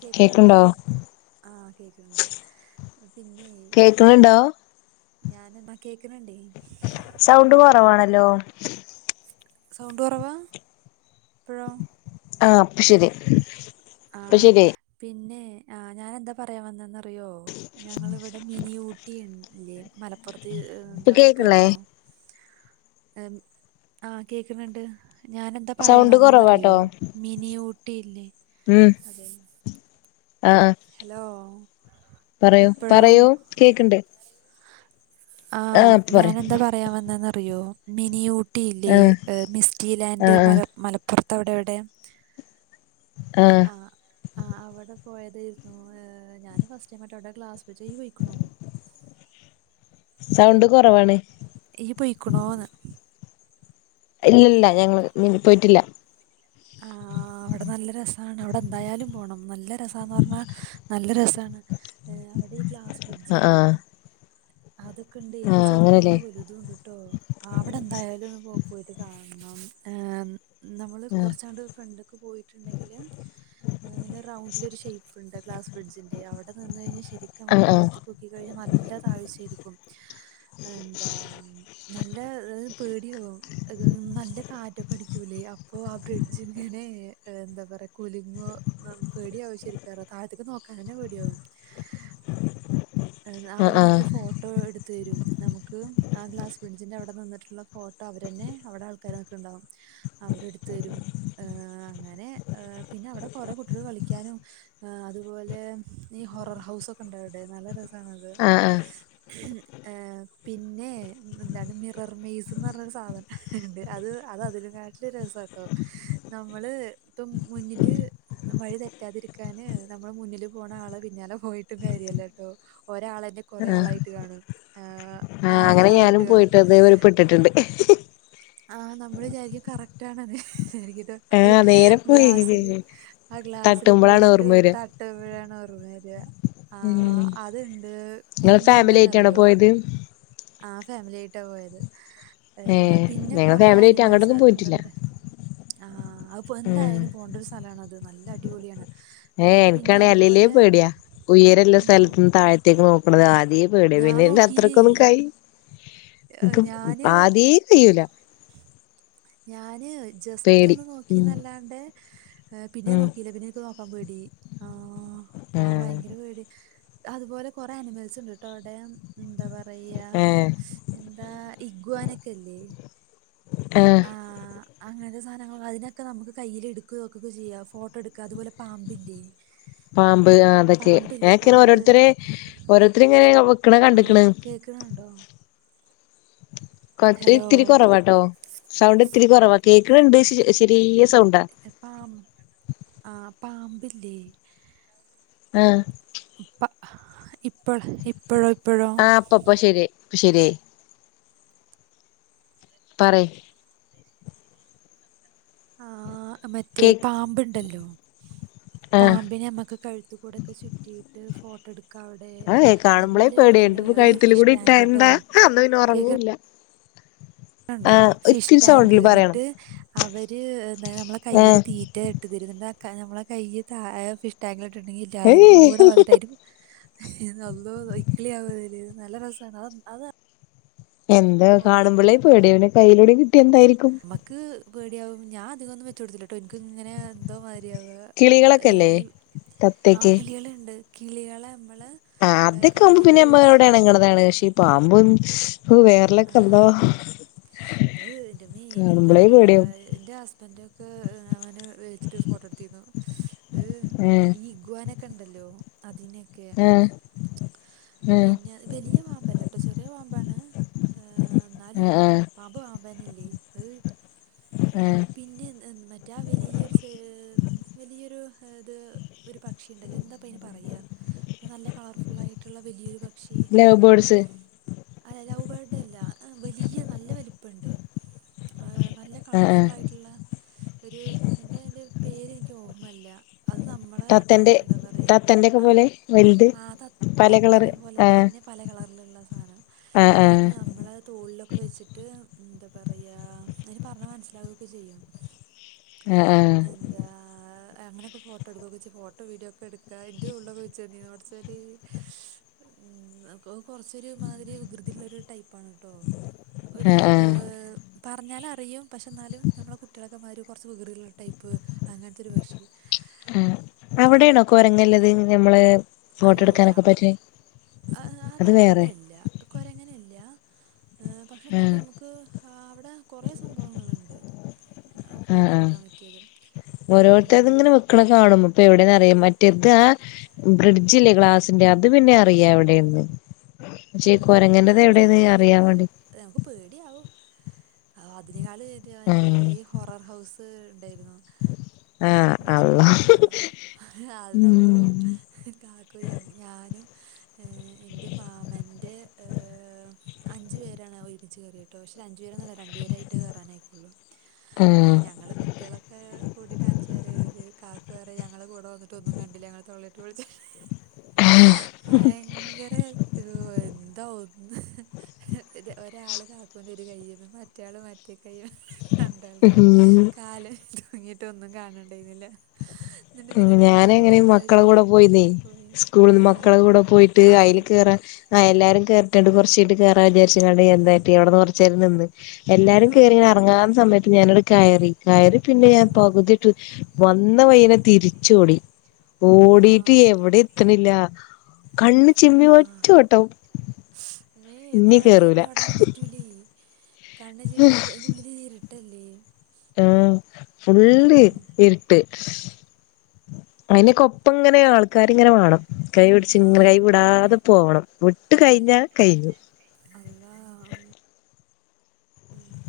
കേക്ക്ന്ന്ണ്ടോ കേക്ക്ണ്ടോ ആഹ് കേക്ക്ണ് ണ്ട് പിന്നെ കേക്ക്ണുണ്ടോ ഞാന് ന്ന കേക്കണ് ണ്ടേയ് സൗണ്ട് കൊറവാണല്ലോ സൗണ്ട് കൊറവാ പ്പഴോ ആഹ് അപ്പ ശെരി ആഹ് പിന്നെ ആഹ് ഞനെന്താ പറയാൻ വന്നന്ന് അറിയോ ഞങ്ങള്വ്ടെ മിനിയൂട്ടിൺല്ലേ മലപ്പോർത് ത്ത് ഇപ്പ എന്താ കേക്ക്ണില്ലേ പോയ്ക്ക്ണോ എൻ ആഹ് കേക്ക്ണ് ണ്ട് ഞാനെന്താ പറയാൻ സൗണ്ട് വന്നാന്ന് അറിയോ കൊറവാട്ടോ മിനി ഊട്ടിയില്ലേ ഉം അതെ ആഹ് ആഹ് ഹലോ പറയു പറയൂ ഇപ്പോഴോ കേക്ക്ണ്ട് ആഹ് ഇപ്പ പറയ് ഞാാനെന്താ പറയാൻ വന്നന്ന്റിയോ മിനിയൂട്ട് ട്ടിയില്ലേ ആഹ് ഹ് മിസ്റ്റി ലാൻഡ് ആഹ് ആഹ് മല മലപ്പോർത്ത് അവ്ടെ എവ്ടെയോ ആഹ് ആഹ് ആഹ് അവടെ പോയതെര്ന്നു ഹ് ഞാന് ഫസ്റ്റ് ടൈം ആയ്ട്ട് ഔടെ ഗ്ലാസ് ബ്രിഡ്ജ് ഇയ്യ് പോയ്ക്ക്ണോ സൗണ്ട് കൊറവാണ് ഇയ്യ് പോയിക്ക്ണോന്ന് ഇല്ല ഇല്ല ഞങ്ങള് മിൻ പോയ്റ്റില്ലാ ആഹ് അവ്ടെന്നല്ല രസാണ് ഔടെ എന്തായാലും പോണം ന്നല്ല രസാന്ന് പർഞ്ഞാ ന്നല്ല രസാണ് ഏഹ് അവടെ ഈ ഗ്ലാസ് ആഹ് ബ്രിഡ്ജ്ല്ലേ ആഹ് അതൊക്കെണ്ട് അതൊക്കെണ്ടെയ് അത്‌ ആഹ് ചെറുതുണ്ട് അങ്ങനെല്ലേ വലുത് തുണ്ട്ട്ടോ അവ്ടെ എന്തായാലൊന്ന് പൊ പോയിട്ട് കാണണം ഹെ ന്നമൾ ആഹ് കൊർച്ചങ്ങട്ട് ഫ്രണ്ട്ക്ക് പോയിട്ടുണ്ടെങ്കില് അങ്ങനെ റൗണ്ടിലൊരു ഷേയ്പ്പ്ണ്ട് ഗ്ലാസ്ബ്രിഡ്ജിന്റെ ഔടെ ന്നിന്ന് കഴിഞ്ഞാ ശെരിക്ക് നമ്മക്ക് ആഹ് ആഹ് താഴത്തിക്കോ ക്കി കഴിഞ്ഞ നല്ല താഴ്ച്ചേരിക്കും എന്താ നല്ല ഹ് പേടിയാവും അത് ന്നല്ല കാറ്റൊക്കടിക്കൂലേ അപ് ഓഹ് ആഹ് ബ്രിഡ്ജ് ഇങ്ങനെ എന്താ പറയാ കുല്ങ്ങോ ന്നം പേടിയാവും ശെരിക്ക് പർഞ്ഞ താഴത്ത്ക്ക് ന്നോക്കാനെന്നെ പേടിയാവും. എഹ് അവടെ ആഹ് ആഹ് ന്ന്ട്ട് ഫോട്ടോ എടു ത്തെരും നമുക്ക് ആഹ് ഗ്ലാസ് ബ്രിഡ്ജിന്റെ ഔടെ നിന്ന്ട്ടുള്ള ഫോട്ടോ അവരെന്നെ ഔടെ ആൾക്കാര് നിക്ക്ണ്ടാവും. അവര് ഇട്ത്തെരും ഏഹ് അങ്ങനെഏഹ് പിന്നെ ഔടെ കൊറെ കുട്ടികൾ കളിക്കാനും. ആഹ് അതുപോലെ ഈ ഹൊറർ ഹൗസ് ഒക്കെ ഇണ്ട്ഔടെ ന്നല്ല രസ മാണത് ആഹ് ആഹ് ആഹ് പിന്നെ ന്താണ് മിറർ മെയ്സ്ന്ന് പറഞ്ഞൊരു സാധനംണ്ട് അത് അത് അതിലുംകാ രസാട്ടോ നമ്മള് പ്പം മുന്നില് വഴി തെറ്റാതിരിക്കാന് നമ്മള് മുന്നില് പോണ ആളെ പിന്നാലെ പോയിട്ടും കാര്യല്ലാട്ടോ ഒരാളെന്നെ കൊറേ ആഹ് ആളായിട്ട് കാണും ആഹ് നാലഞ്ച് ആളായിട്ട് കാണും ട്ടിട്ടുണ്ട് ആഹ് നമ്മള് വിചാരിക്കും കറക്റ്റ് ആണത് ശെരിക്കിത് ആഹ് നേരെ പോയി ഗ്ലാസില് ആഹ് ഗ്ലാസില് തട്ടുമ്പളാണ് പോയിട്ട് ഓർമ്മ വരാ ത ട്ടുമ്പഴാണ് ഓർമ്മ വര്യാ ആഹ് ഉം അത്ണ്ട് നിങ്ങള് പിന്നെ ഫാമിലി ആയിട്ടാണോ ന്താന്നറിയോ പോയത് ആഹ് ഫാമിലി ആയിട്ടാ പോയത് എന്താ ഏഹ് ഞങ്ങള് ഫാമിലി ആയിട്ട് അങ്ങോട്ടൊന്നും പോയിട്ടില്ല ആഹ് അത് പ്പൊ ഉം എന്തായാലും പോണ്ടിയ ഒരു സ്ഥലാണത് അത് നല്ല അടിപൊളിയാണ് ഏഹ് പിന്നെ ഏഹ്എനിക്കാണേ അല്ലേലെ അതുപോലെ പേടിയാ ഉയരല്ല ഉം സ്ഥലത്ത്ന്ന് താഴത്തേക്ക് നോക്കണത് ആദ്യേ പേട്യ ഞാൻ പിന്നെ ഇരുന്ന് നോക്കിയില്ലേ അത്രക്കൊന്നും കയി ഏഹ് ഇക്ക് ഞാന് ആദ്യേ കയ്യൂല ഞാന് ജസ്റ്റ് പേടി ഒന്ന് നോക്കീ ഉം ന്നല്ലാണ്ട് പിന്നെ ഉം നോക്കിയില്ല പിന്നെ ക്ക് നോക്കാൻ പേടി ആഹ് ആ ആഹ് ഭയങ്കര പേടി അതുപോലെ കൊറെ അനിമൽസ് ഉണ്ട്ട്ടോ അവിടെ എന്താ പറയാ ഏ എന്താ ഇഗ്വാനൊക്കല്ലേ ആഹ് ആഹ് അങ്ങനത്തെ സാധനങ്ങൾ അതിനെക്കെ നമുക്ക് കയ്യിൽ എടുക്കോ വെക്കോക്കെ ചെയ്യാ ഫോട്ടോ എടുക്ക അതുപോലെ പാമ്പില്ലേ [unintelligible] പാമ്പ് ആഹ് അതൊക്കെ [inaudible] പാമ്പില്ലേ ഞാക്കെ പാമ്പ് ഓരോരുത്തരെ ഓരോരുത്തര് ഇങ്ങനെ നമു പാമ കേക്കണണ്ടോ കൊ ഹലോ ഇത്തിരി കൊറവാട്ടോ സൗണ്ട് ഇത്തിരി കൊറവാ കേക്കണണ്ട് ശെരീയ പാം ആഹ് പാമ്പില്ലേ ആഹ് പ്പ ആഹ് ഇപ്പൊഴ് ഇപ്പൊഴോ ഇപ്പൊ ഴോ ഇപ്പൊ ശരിയായി ഇപ്പൊ ശരിആയി പറയ് ആഹ് മറ്റേ കേക്ക് പാമ്പ്ണ്ടല്ലോ ആഹ് പാമ്പിനെ നമ്മക്ക് കഴ് ത്ത് കൂടേക്കെ ചുറ്റിയിട്ട് ഫോട്ടോ എടുക്കാ വിടെ അഹ് കാണുമ്പളേ അതുപോലെ പേടിയായിട്ട് എന്താ ഇപ്പ ഒരു കഴുത്തിൽ ഫിഷ് കൂടി ഇട്ടാ ടാങ്ക് ട്ടോ എന്താ അന്ന് പിന്നെ കേക്ക ഉറങ്ങൂല്ല ണ്ടോ ആഹ് ഫിഷ് ഇത്തിരി ടാങ്ക് സൗണ്ടില് പറയണം എന്നിട്ട് അവര് നമ്മളെ കൈയ്യില് തീറ്റ ഇട്ട് തെരും ന്ന്ട്ടാ ക നമ്മളെ കയ്യ് താ ഫിഷ് ടാങ്കിലിട്ട്ണ്ടെങ്കി എല്ലാതും കൂടെ ഏഹ് വന്ന്ട്ട് അയ്ന്റെ അള്ളോ ഇക്ക്ളി ആവ ഒര് നല്ല രസാണ് അ അത എന്താ കാണുമ്പളേ പേടിയാണ് കയ്യിലൂടെ കിട്ട്യാ എന്തായിരിക്കും ക്ക് പേടിയാവും ഞാൻ അധികൊന്നും വെച്ചൊട്ത്തിലട്ടോ ഇൻക്ക്ങ്ങനെ എന്തോ മാതിരിയാവ കിളികളൊക്കെല്ലേ ഏതീ ആ തത്തയൊക്കെ കിളിയാള്ണ്ട് കിളിയാളെ നമ്മളെ ആ അതൊക്കാവുമ്പോ പിന്നെ ഞമ്മളോടെണങ്ണതാണ് പക്ഷെ ഈ പാമ്പും വേ ആഹ് അത് ൻ്റമ്മേ എന്താ കാണുമ്പളേ പറയാ പേടിയാവും ൻ്റെ ഹസ്ബന്റൊക്കെ അവനെ വിളിച്ചിട്ട് ഫോട്ടോട്ത്തിരുന്നു ഏഹ് ഈ ഇഗ്വാനൊക്കെണ്ടല്ലോ അതിനെ ക്കെ ആഹ് ആഹ് പിന്നെ വലിയ പാമ്പല്ലട്ടോ ചെറിയ പാമ്പാണ് ഏ ന്നാലും ആഹ് ആഹ് പാമ്പ് പാമ്പന്നല്ലേ അത് ആഹ് പിന്നെ [unintelligible] റ്റാ വലിയൊരു സ് വലിയൊരു ഇത് ഒരു പക്ഷിണ്ടല്ലോ എന്താപ്പയ്ന് പറയാ ഒരു നല്ല കളർഫുള്ളായിട്ടുള്ള വലിയൊരു പ ലൗ ബേഡ്സ് അല്ല ലൗ ബേഡല്ല വലിയ നല്ല വെല് പ്പണ്ട് നല്ല ആഹ് ആഹ് കളർഫുള്ളായിട്ട്ള്ളെ ഒരു എന്താ അയ്ന്റൊരു പേരെനിക്ക് ഓർമ്മല്ല അത് നമ്മളെ തത്തന്റെ എന്താ പറയ തത്തന്റെ ഒക്കെ ആ പോലെ വലുത് ആ തത് പല കളറ് തത്തനെ ആഹ് പോലെത്തെന്നെ പല കളർല്ള്ളാ സാനം ആഹ് അത് ആഹ് ന നമ്മളെ തോൾലൊക്കെ വെച്ച്ട്ട് എന്താ പറയ അയ്ന് പർഞ്ഞാ മൻസ്സിലാവൊക്കെ ചെയ്യും ആഹ് ആഹ് എന്താ അങ്ങനെയൊക്കെ ഫോട്ടോ ഇട്ക്കൊക്കെ ചെയ്യും ഫോട്ടോ വീഡിയോ ഒക്കെട്ക്ക എൻ്റെ തോളിൽ വെച്ച് തന്നീന്നു പടച്ചോനെ ഉം അ അത് കൊർച്ചൊര് മാതിരി വികൃതിയുള്ളൊരു ടൈപ്പാണ് ട്ടോ ഒരു ആഹ് ഏ ആഹ് പറഞ്ഞാല് അറിയും പക്ഷേ ന്നാലും നമ്മളെ കുട്ട്യാളൊക്കെ മാരും കൊർച്ച് വികൃതിയുള്ളൊരു ടൈപ്പ് അങ്ങൻത്തൊര് പക്ഷി ആ അവടെണോ കൊരങ്ല്ലത് ഞമ്മളെ അല്ല ആ അത് അവടല്ല കൊരങ്ങനല്ല എ പക്ഷേ ന്നാലും ആഹ് ഞമ്മക്ക് ആ അവടെ കൊറേ സംഭവങ്ങള്ണ്ട് ആഹ് ഫോട്ടോ ആഹ് ട്ക്കാൻ പറ്റ്യേത് ക്കളെ കാണുമ്പോ പ്പൊ എവടെന്ന് അറിയാൻ മറ്റെ താ ബ്രിഡ്ജില്ലേ ഗ്ലാസിന്റെ അത് പിന്നെ അറിയാ എവടെന്ന് പക്ഷേ കൊരങ്ങന്റത് എവടെന്ന് അറിയാൻ വാണ്ടി നമ്മക്ക് പേടിയാവും അ അതിനേകാള് [unintelligible] മറ്റേ ആഹ് ഹൊറർ ഹൗസ് ണ്ടേര്ന്നു ആ അള്ളാ അള്ളോ ഉം കാക്കും ഞാനും ഏ എൻ്റെ മാമൻ്റെ ഏ അഞ്ച് പേരാണ് ഒരുമിച്ച് കേറിയത് [unintelligible] അഞ്ച് പേരൊന്നല്ല രണ്ടുപേരായിട്ട് കേറാനായക്കുള്ളൂ ആഹ് ഞങ്ങള് കുട് ട്ട്യാളൊക്കെ കൂട്ടീട്ട് അഞ്ചുപേര കേറ്യേത് കാക്കു പറയ ഞങ്ങളെ കൂടെ വന്നിട്ടൊന്നും കണ്ടില ഞങ്ങളെ തൊള്ള ഭയങ്കര ഇത് ഒന്ന് ഒരാള് കാക്കൂന്റെ ഒരു കയ്യിലും മറ്റ് റ്റാള് മറ്റേ കയ്യിലും രണ്ട് ആൾക്കാര് ഉം കാല് തൂങ്ങിട്ടൊന്നും കാണ് ണ്ടേര്ന്നില്ല [inaudible] ഞാന എങ്ങനെ മക്കള കൂടെ പോയിന്നേ പോയി സ്കൂളിൽന്ന് ആ മക്കള കൂടെ പോയിട്ട് ആ അയിൽ കേയറാൻ ആഹ എല്ലാരും കേറട്ടെങ്ങട്ട് കൊറച്ച് കൈച്ചീട്ട് കേറാ വിചാരിച്ചുങ്ങണ്ട് എന്താട്ടി അവിടെ കുറചേരം നിന്ന് എല്ലാരും ആ കയറിങ്ങനെ ഇറങ്ങാ സമയത്ത് ഞാനങ്ങട് കയറി കയറി പിന്നെ ഞാൻ പകുതി വന്ന വയനെ തിരിചോടി ആ ഒടിട്ട് എവിടെ എത്തണില്ല കണ്ണ് ചിമ്മി ഒറ്റ ഓട്ടം മീ ഇത് ഇനി കണ്ണ് കേറൂല ചിമ്മി ഓടാനും പറ്റൂലേ കണ്ണ് ചിമിയോടിയ അതിന്റെ ഉള്ളിൽ ഇരുട്ടല്ലേ ആഹ് ആ ഫുള്ള് ഇരുട്ട് അയിന് കൊപ്പം ഇങ്ങനെ ആൾ ആക്കരിങ്ങനെ വേണം കൈ പിടിച്ച് ആ കൈ വിടാതെ പോകണം വിട്ട് ഏ, കഴിഞ്ഞാ കഴിഞ്ഞു അള്ളാ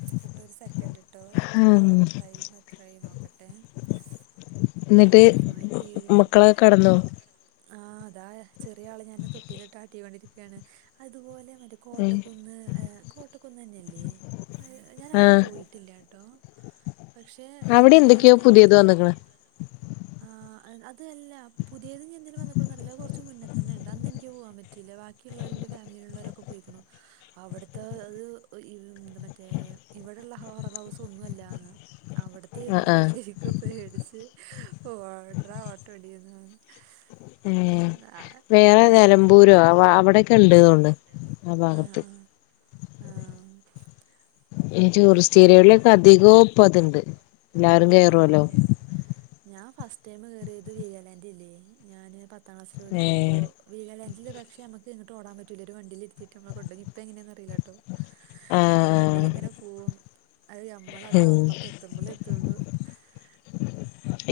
നിക്ക്ട്ടോ ഒരു സക്കണ്ട് ട്ടോ ആഹ് ടൈം എത്രായി നോക്കട്ടെ എന്നിട്ട് ആ ഏഴ് മിനിറ്റ് മക്കളെക്കെ കെടന്നോ ആ താ ചെറിയ ആള് ഞാൻ തൊട്ടിലിട്ട് ആട്ടികോണ്ടിരികാണ് അതുപോലെ മറ്റ കോട്ടക്കുന്ന് കോട്ടക്കുന്നന്നെല്ലേ ഞാനവിടെ ആഹ് പോയിട്ടില്ല ട്ടോ പക്ഷേ അവിടെ എൻ്റെ എന്തൊക്കെയോ പുതിയത് വന്ന്ക്ക്ണ് ആ അതല്ല പുതിയത് ഞ്ഞി എന്തിന് വന്നകണ് എന്ന് അറിയില്ല കുറച്ച് മുന്നേ തന്നെ ഉണ്ട് അന്ന് എനിക്ക് പോവാൻ പറ്റയില്ല ബാക്കിയുള്ളവറ് എൻ്റെ ഫാമിലിയിലോരക്കെ പോയിക്കണു അവിടുത്തെ അത് മറ്റേ ഇവിടെള്ള ഹോറൽ ഹൗസ് ഒന്നുല്ലന്ന് അവിടത്തെ ആഹ് യൊരുന്നുത്ര ആഹ് ശരിക്കു പേടിച്ച് ഓ ഓട്ര ഓട്ട ഓടിയത് ഏഹ് വേറെ നിലമ്പൂരോ അവ അവിടെക്കെ ഉണ്ട്തുകൊണ്ട് ആ ഭാഗത്ത് ആ ആ ഈ ടൂറിസ്റ്റ് ഏരിയകളൊക്കെ അധികം ഇപ്പോ അത്ണ്ട് എല്ലാരും കേറുവല്ലോ ആഹ് ഞാൻ ഫസ്റ്റ് ടൈം കയറിയത് വീഗാലാൻഡില്ലേ ഞാന് പത്താം ക്ലാസ്സ് പഠിക്കുമ്പോ ഏഹ് വികലാന്റിൽ പക്ഷെ നമക്ക് എങ്ങട്ടും ഓടാൻ പറ്റൂല്ല ഒരു വണ്ടിയിൽ ഇരുത്തിട്ട് നമ്മളെ കൊടകി ഇപ്പൊ എങ്ങനെയെന്ന്റിയില്ലട്ടോ ഒരു വണ്ടിൽ ആഹ് ഇങ്ങനെ പോകും അത് നമ്മളത് ആഹ് ഉം അപ്പറത്ത് എത്തുമ്പളേ എത്തുള്ളു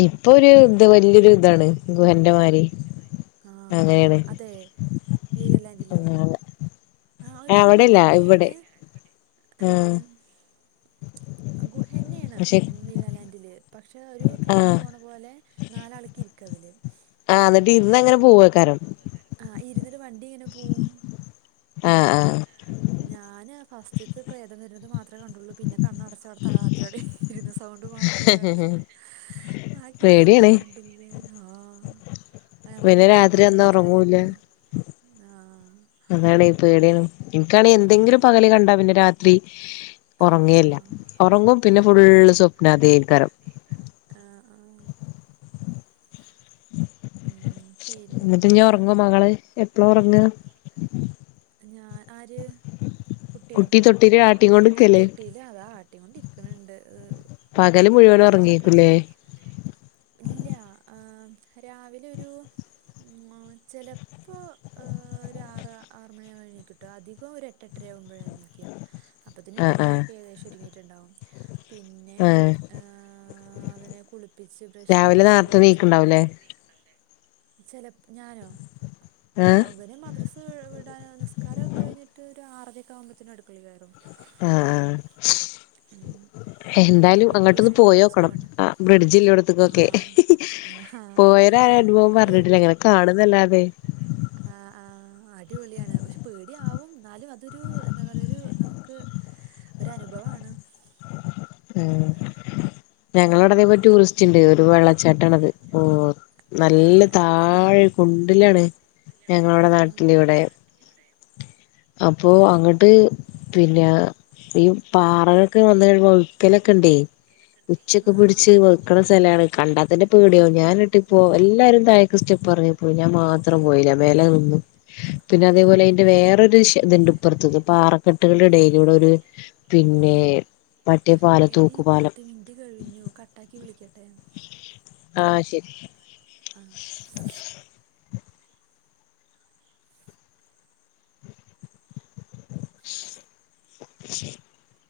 ഇപ്പൊ ഒരു ഇത് വലിയൊരു ഇതാണ് ഗുഹൻ്റെ മാതിരി ആ ആ അതെ വീകാലാന്റിലോ ആഹ് ഒരു അവിടെല്ല ഇവിടെ ഗുഹന്നെയാണ് എവിടെ ആഹ് ഗുഹന്നെയാണ് പക്ഷെ വിഗാലാന്റില് പക്ഷെ ഒരു ട്രെയിൻ ആഹ് പോണ പോലെ നാലാൾക്ക് ഇരിക്കതില് ആഹ് എന്നിട്ട് ഇരുന്ന് അങ്ങനെ പോവേക്കാരം ആ ഇരുന്നിട്ട് വണ്ടി ഇങ്ങനെ പോവും ആ ആ ഞാന് ഫസ്റ്റത്ത് പ്രേതം വരുന്നത് മാത്രേ കണ്ടുള്ളു പിന്നെ കണ്ണടച്ച് അവിടെ തല താഴ്ത്തിയവിടെ ഇരുന്ന് സൗണ്ട് മാത്രേ കേട്ടെ ആഹ് ബാക്കിയുള്ളൊന്നും ഞാൻ പേടിയാണ് കണ്ടില്ല ഹാ ആ ഞമ്മള് പിന്നെ കുട്ടിയാളെ രാത്രി മാത്രം അന്ന് വെച്ചിട്ട് എങ്ങനെ ഉറങ്ങൂല്ല പോവാ ആഹ് അതാണ് പേടിയാണ് ഇനിക്കാണെങ്കി എന്തെങ്കിലും ഉം പകല് കണ്ട പിന്നെ രാത്രി ത്രി ആഹ് ഉറങ്ങിയി ല്ല ഉറങ്ങും പിന്നെ ഫുള് ആഹ് സ്വപനം അതയിക്കാരം ആ ആ ഉം ന്നട്ട് ഇഞ് പിന്നെ ഉറങ്ങോ മകള് എപ്പള ഉറങ്ങ ഞാനാ ആര് കുട്ടിയോ കുട്ടി തൊട്ടില് ആട്ടിങ്ങോണ്ട്ക്കല്ലേ തൊട്ടില് അതാ ആട്ടി കൊണ്ട് ഇരിക്ക്ണണ്ട് പകല് മുഴുവനും ഉറങ്ങിക്കുംലെ ഇല്ല ഏഹ് രാവിലെ ഒരു മാ ചിലപ്പോ ഒരാറാ ആറ് മണിയാകുമ്പോണീകൂട്ടോ അധികം ഒരുഎട്ട് എട്ടരയാവുമ്പോഴാണീക്ക അപ്പത്തിന്നന് എന്റെ ആഹ് ആഹ് പണിയൊക്കെ ഏകദേശം ഒതുങ്ങിയിട്ടുണ്ടാവും പിന്നെ ആഹ് ഏഹ് അവനെ കുളിപ്പിച്ച് ബ്രഷ് രാവിലെ ചെയ്യിപ്പിച്ച് നേരത്തെ കുളിപ്പിച്ച് നീക്ക്ണ്ടാവുംല്ലേ നിർത്തി ചെലപ്പോ ഞാനോ ആഹ് അവന് മദ്രസ് ഏഹ് നമസ്കാരം കഴിഞ്ഞിട്ട് ഒരു ആറരൊക്കെ ആവുബോത്തിന് അടുപ്പത്ത് [unintelligible] ആഹ് ആഹ് ഉം എന്തായാലും കുട്ടിക്ക് അങ്ങോട്ടോന്ന് സ്കൂ മദ്രസ്ക്ക് പോയോക്കണം പോകണ്ട ആ ബ്രിഡ്ജില്ലോട്ത്ത്ക്കൊക്കെ ആ പോയര് ആരും അനുഭവം പറഞ്ഞിട്ടില്ല ഇങ്ങനെ കാണുന്നല്ലാതെ ആഹ് ആഹ് അഹ് ഒരു വിളിയാണ് പക്ഷെ പേടിയ ആവും എന്നാലും അതൊരു എന്താ പറയാ ഒരു നമുക്ക് ഒരു അനുഭവാണ് ഉം ഞങ്ങളെ അവിടെ ഉം ഇതേമാരി ടൂറിസ്റ്റ് ഉണ്ട് ഒരു വെള്ളച്ചാട്ടാണത് ഓ ആ ആ നല്ല എവിടെയാണ് താഴെ കുണ്ടിലാണ് ഞങ്ങളവിടെ ആ നാട്ടിൽ ഇവിടെ ആ അപ്പോ അങ്ങട്ട് പിന്നെ ഈ പാറ വയ്ക്കലൊക്കെ ഇൻടെയ് [unintelligible] ഉച്ചൊക്കെ പിടിച്ച് വയ്ക്കണ സ്ഥലാണ് കണ്ടാത്തന്നേ പേടിയാവും ഞാന് ന്നട്ട് പോ എല്ലാരും താഴേക്കു സ്റ്റെപ്പ് ഇറങ്ങി പോയി ഞാൻ മാത്രം പോയില്ല മേലെ നിന്നു പിന്നെ അതേപോലെ അതിന്റെ വേറരു ഇതുണ്ട് ഇപ്പറത്ത് പാറക്കെട്ടുകളുടെ ഇടയിലൂടെ ഒരു പിന്നേ ഒരു മറ്റെ പാലം തൂക്കുപാലം നൊ കട്ടാക്കി വിളിക്കട്ടെ ആഹ് ശരി ആഹ് [inaudible]